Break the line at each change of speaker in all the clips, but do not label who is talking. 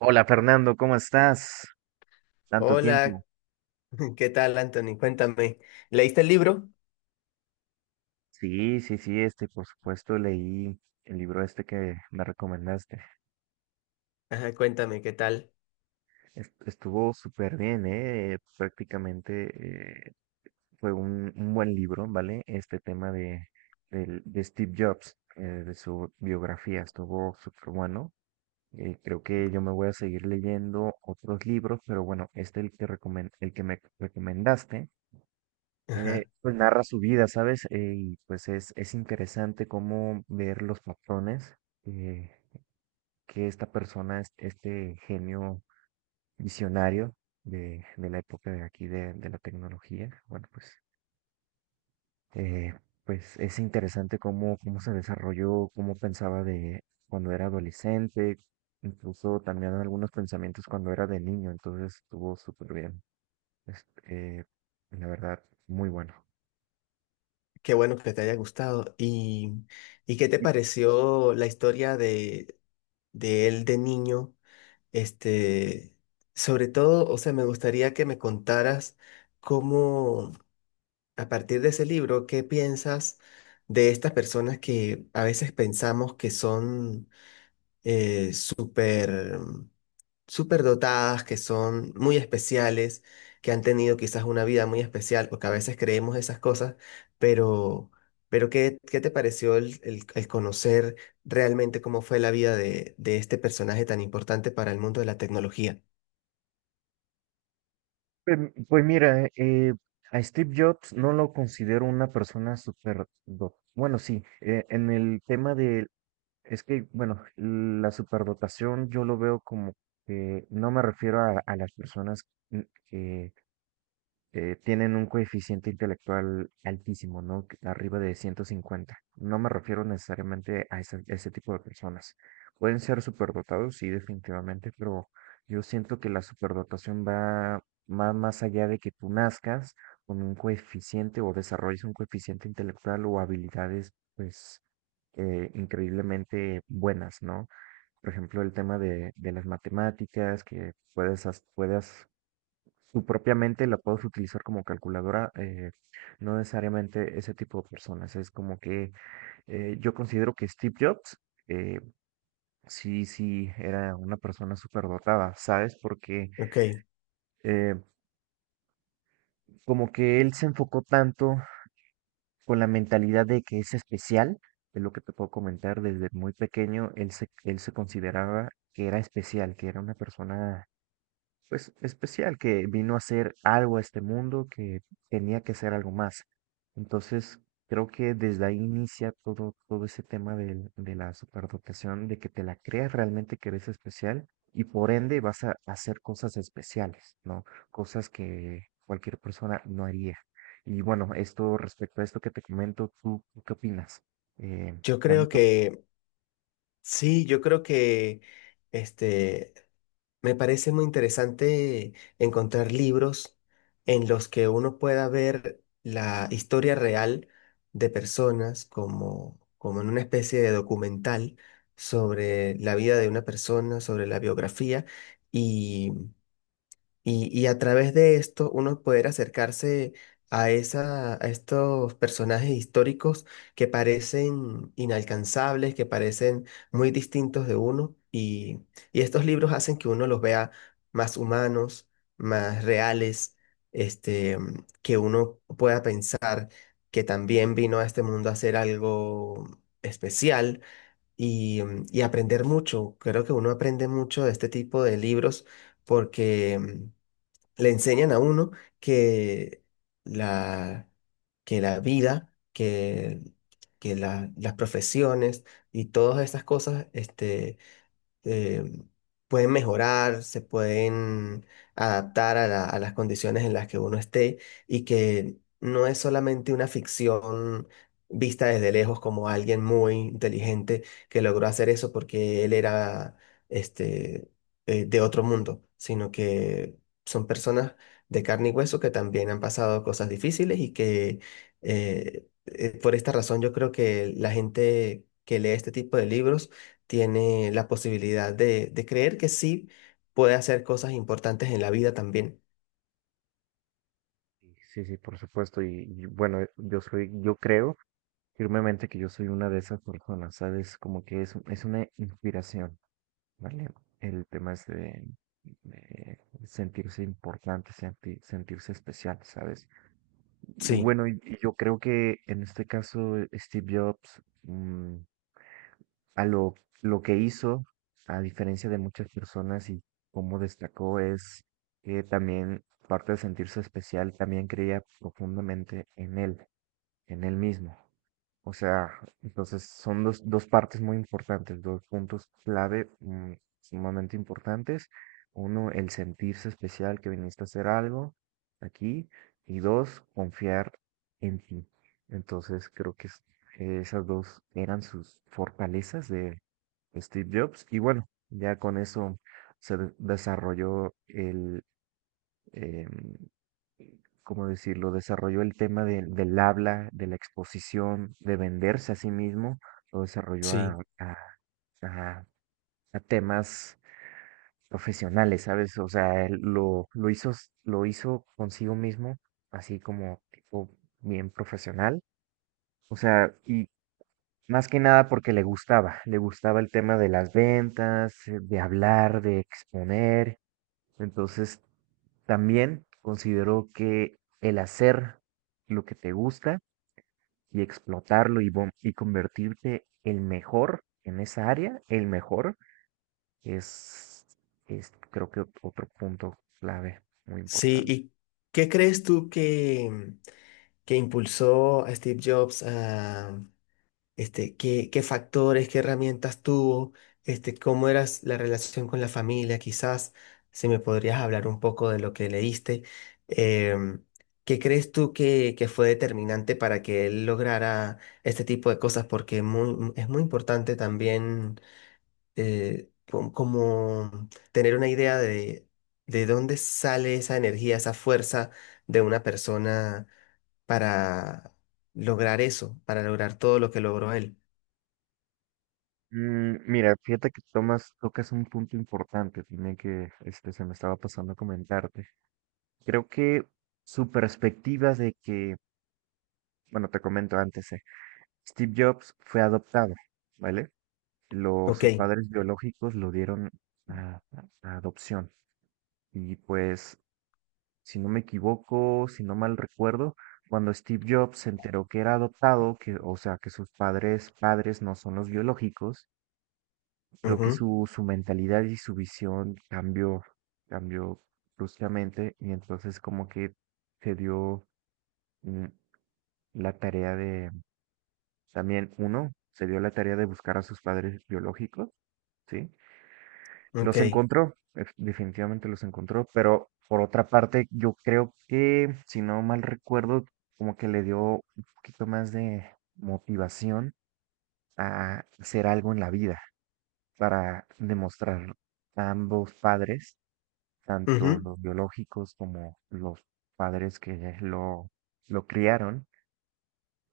Hola Fernando, ¿cómo estás? Tanto tiempo.
Hola, ¿qué tal, Anthony? Cuéntame, ¿leíste el libro?
Sí, sí, sí, por supuesto, leí el libro este que me recomendaste.
Ajá, cuéntame, ¿qué tal?
Estuvo súper bien, ¿eh? Prácticamente fue un buen libro, ¿vale? Este tema de Steve Jobs, de su biografía, estuvo súper bueno. Creo que yo me voy a seguir leyendo otros libros, pero bueno, este es el que el que me recomendaste.
Ajá,
Pues narra su vida, ¿sabes? Y pues es interesante cómo ver los patrones eh, que esta persona, este genio visionario de la época de aquí de la tecnología, bueno, pues, eh, pues es interesante cómo se desarrolló, cómo pensaba de cuando era adolescente, incluso también algunos pensamientos cuando era de niño, entonces estuvo súper bien. Este, la verdad, muy bueno.
qué bueno que te haya gustado. Y qué te pareció la historia de él de niño? Este, Sobre todo, o sea, me gustaría que me contaras cómo, a partir de ese libro, ¿qué piensas de estas personas que a veces pensamos que son eh, súper súper dotadas, que son muy especiales, que han tenido quizás una vida muy especial, porque a veces creemos esas cosas, pero, ¿pero ¿qué te pareció el conocer realmente cómo fue la vida de este personaje tan importante para el mundo de la tecnología?
Pues, pues mira, a Steve Jobs no lo considero una persona super... Bueno, sí, en el tema de... Es que, bueno, la superdotación yo lo veo como que no me refiero a las personas mm, que tienen un coeficiente intelectual altísimo, ¿no? Que- Arriba de 150. No me refiero necesariamente a ese, ese tipo de personas. Pueden ser superdotados, sí, definitivamente, pero yo siento que la superdotación va más, más allá de que tú nazcas con un coeficiente o desarrolles un coeficiente intelectual o habilidades, pues, increíblemente buenas, ¿no? Por ejemplo, el tema de las matemáticas, que puedas su propia mente la puedes utilizar como calculadora, no necesariamente ese tipo de personas. Es como que yo considero que Steve Jobs eh, sí, sí era una persona súper dotada, ¿sabes? Porque
Ok,
eh, como que él se enfocó tanto con la mentalidad de que es especial, es lo que te puedo comentar, desde muy pequeño él se consideraba que era especial, que era una persona pues especial, que vino a hacer algo a este mundo, que tenía que hacer algo más. Entonces, creo que desde ahí inicia todo, todo ese tema de la superdotación, de que te la creas realmente que eres especial y por ende vas a hacer cosas especiales, ¿no? Cosas que cualquier persona no haría. Y bueno, esto respecto a esto que te comento, ¿tú qué opinas? Eh,
yo
Dame
creo
tu opinión.
que, sí, yo creo que este, me parece muy interesante encontrar libros en los que uno pueda ver la historia real de personas como, como en una especie de documental sobre la vida de una persona, sobre la biografía y a través de esto uno poder acercarse a, esa, a estos personajes históricos que parecen inalcanzables, que parecen muy distintos de uno. Y estos libros hacen que uno los vea más humanos, más reales, este, que uno pueda pensar que también vino a este mundo a hacer algo especial y, y aprender mucho. Creo que uno aprende mucho de este tipo de libros porque le enseñan a uno que la, que la vida, que las profesiones y todas estas cosas, eh, pueden mejorar, se pueden adaptar a a las condiciones en las que uno esté y que no es solamente una ficción vista desde lejos como alguien muy inteligente que logró hacer eso porque él era este, de otro mundo, sino que son personas de carne y hueso que también han pasado cosas difíciles y que por esta razón yo creo que la gente que lee este tipo de libros tiene la posibilidad de creer que sí puede hacer cosas importantes en la vida también.
Sí, sí, por supuesto. Y bueno, yo creo firmemente que yo soy una de esas personas, ¿sabes? Como que es una inspiración, ¿vale? El tema es de sentirse importante, sentirse especial, ¿sabes? Y
Sí,
bueno, y yo creo que en este caso Steve Jobs, a lo, lo que hizo, a diferencia de muchas personas y cómo destacó, es que también, aparte de sentirse especial, también creía profundamente en él mismo. O sea, entonces son dos partes muy importantes, dos puntos clave sumamente importantes. Uno, el sentirse especial que viniste a hacer algo aquí. Y dos, confiar en ti. Entonces, creo que esas dos eran sus fortalezas de Steve Jobs. Y bueno, ya con eso desarrolló el, em, ¿cómo decirlo? Desarrolló el tema del del habla, de la exposición, de venderse a sí mismo, lo desarrolló
sí,
a- a temas profesionales, ¿sabes? O sea, lo hizo, lo hizo consigo mismo, así como tipo bien profesional. O sea, y más que nada porque le gustaba el tema de las ventas, de hablar, de exponer. Entonces, también consideró que el hacer lo que te gusta, y explotarlo y convertirte el mejor en esa área, el mejor, es, es creo que otro punto clave muy
sí.
importante.
¿Y qué crees tú que impulsó a Steve Jobs a, qué, qué factores, qué herramientas tuvo, este, cómo era la relación con la familia, quizás si me podrías hablar un poco de lo que leíste? Em, ¿Qué crees tú que fue determinante para que él lograra este tipo de cosas? Porque es muy importante también como tener una idea de dónde sale esa energía, esa fuerza de una persona para lograr eso, para lograr todo lo que logró él.
Mira, fíjate que tocas un punto importante tiene que este, se me estaba pasando a comentarte. Creo que su perspectiva de que, bueno, te comento antes, Steve Jobs fue adoptado, ¿vale?
Ok,
Sus padres biológicos lo dieron a adopción y pues si no me equivoco, si no mal recuerdo, cuando Steve Jobs se enteró que era adoptado, que, o sea, que padres no son los biológicos, creo que
ujú,
su mentalidad y su visión cambió, cambió bruscamente y entonces como que se dio mm, la tarea de, también uno, se dio la tarea de buscar a sus padres biológicos, ¿sí?
ok,
Los encontró, definitivamente los encontró, pero por otra parte, yo creo que, si no mal recuerdo, como que le dio un poquito más de motivación a hacer algo en la vida para demostrar a ambos padres, tanto
ujú.
los biológicos como los padres que lo criaron,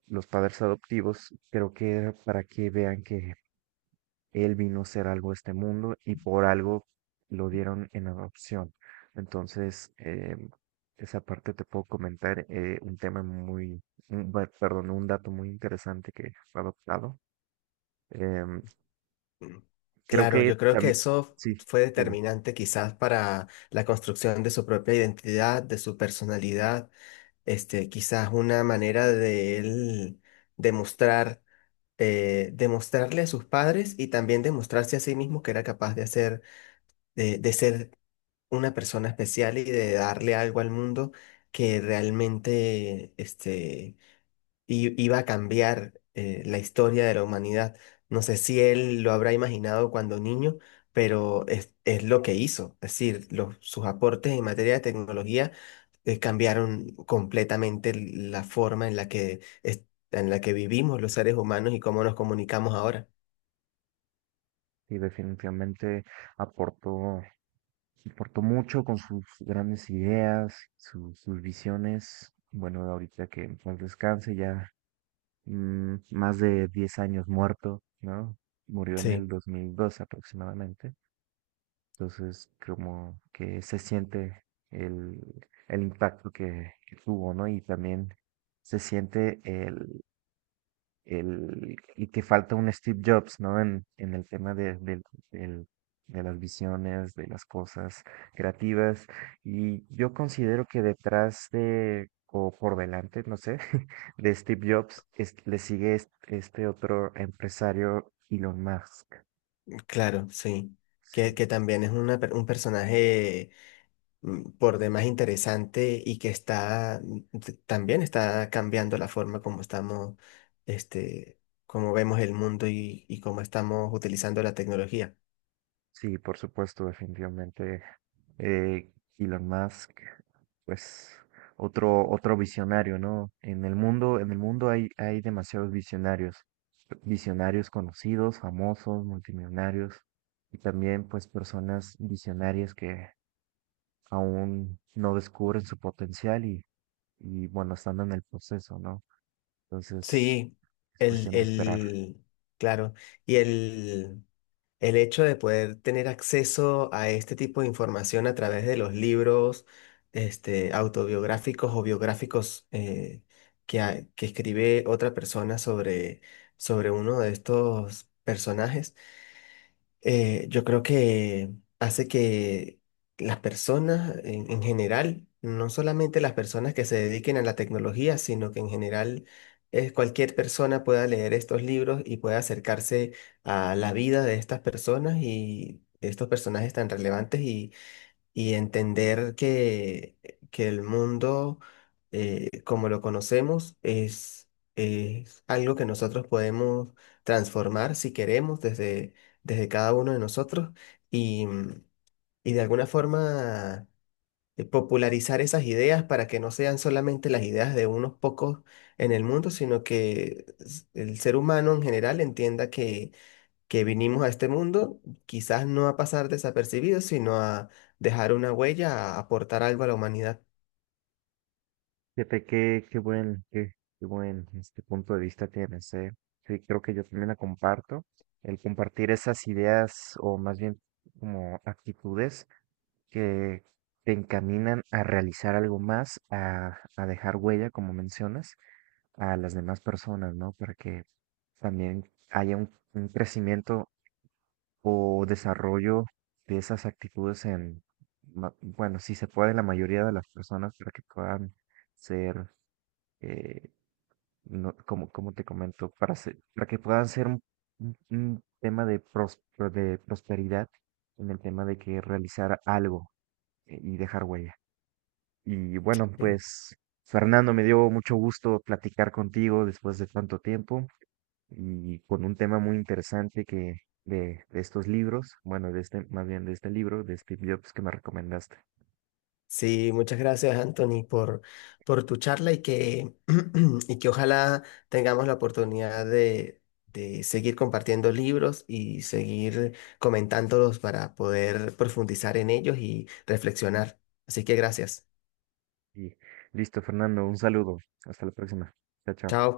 los padres adoptivos, creo que era para que vean que él vino a ser algo de este mundo y por algo lo dieron en adopción. Entonces, esa parte te puedo comentar un tema muy, un dato muy interesante que fue adoptado. Em, Creo
Claro,
que
yo creo que
también,
eso
sí,
fue
dime,
determinante quizás para la construcción de su propia identidad, de su personalidad, quizás una manera de él demostrar, demostrarle a sus padres y también demostrarse a sí mismo que era capaz de hacer, de ser una persona especial y de darle algo al mundo que realmente, y iba a cambiar la historia de la humanidad. No sé si él lo habrá imaginado cuando niño, pero es lo que hizo. Es decir, los, sus aportes en materia de tecnología cambiaron completamente la forma en la que, en la que vivimos los seres humanos y cómo nos comunicamos ahora.
sí, definitivamente aportó, aportó mucho con sus grandes ideas, sus visiones. Bueno, ahorita que en paz descanse, ya más de 10 años muerto, ¿no? Murió en
Sí,
el 2002 aproximadamente. Entonces, como que se siente el, el impacto que tuvo, ¿no? Y también se siente y que falta un Steve Jobs, ¿no? En el tema del- de las visiones, de las cosas creativas. Y yo considero que detrás de, o por delante, no sé, de Steve Jobs le sigue otro empresario, Elon Musk.
claro, sí.
Sí.
Que también es una un personaje por demás interesante y que está también está cambiando la forma como estamos, este, como vemos el mundo y cómo estamos utilizando la tecnología.
Sí, por supuesto, definitivamente. Elon Musk, pues otro visionario, ¿no? En el mundo hay, hay demasiados visionarios, visionarios conocidos, famosos, multimillonarios, y también pues personas visionarias que aún no descubren su potencial y bueno, están en el proceso, ¿no? Entonces,
Sí,
es
el,
cuestión de esperar.
claro, y el hecho de poder tener acceso a este tipo de información a través de los libros, este, autobiográficos o biográficos que escribe otra persona sobre, sobre uno de estos personajes yo creo que hace que las personas en general, no solamente las personas que se dediquen a la tecnología, sino que en general cualquier persona pueda leer estos libros y pueda acercarse a la vida de estas personas y de estos personajes tan relevantes y entender que el mundo como lo conocemos es algo que nosotros podemos transformar si queremos desde, desde cada uno de nosotros y, y de alguna forma popularizar esas ideas para que no sean solamente las ideas de unos pocos en el mundo, sino que el ser humano en general entienda que vinimos a este mundo, quizás no a pasar desapercibidos, sino a dejar una huella, a aportar algo a la humanidad.
Fíjate qué buen este punto de vista tienes, ¿eh? Sí, creo que yo también la comparto. El compartir esas ideas o más bien como actitudes que te encaminan a realizar algo más, a dejar huella, como mencionas, a las demás personas, ¿no? Para que también haya un crecimiento o desarrollo de esas actitudes en, bueno, si se puede, la mayoría de las personas para que puedan ser eh, no, como, como te comento, para que puedan ser un tema de prosperidad en el tema de que realizar algo y dejar huella. Y bueno,
Sí,
pues Fernando, me dio mucho gusto platicar contigo después de tanto tiempo y con un tema muy interesante que de estos libros, bueno, de este, más bien de este libro, de Steve Jobs que me recomendaste.
sí, muchas gracias, Anthony, por tu charla y que, y que ojalá tengamos la oportunidad de seguir compartiendo libros y seguir comentándolos para poder profundizar en ellos y reflexionar. Así que gracias.
Y listo, Fernando, un saludo. Hasta la próxima. Chao, chao.
Chao.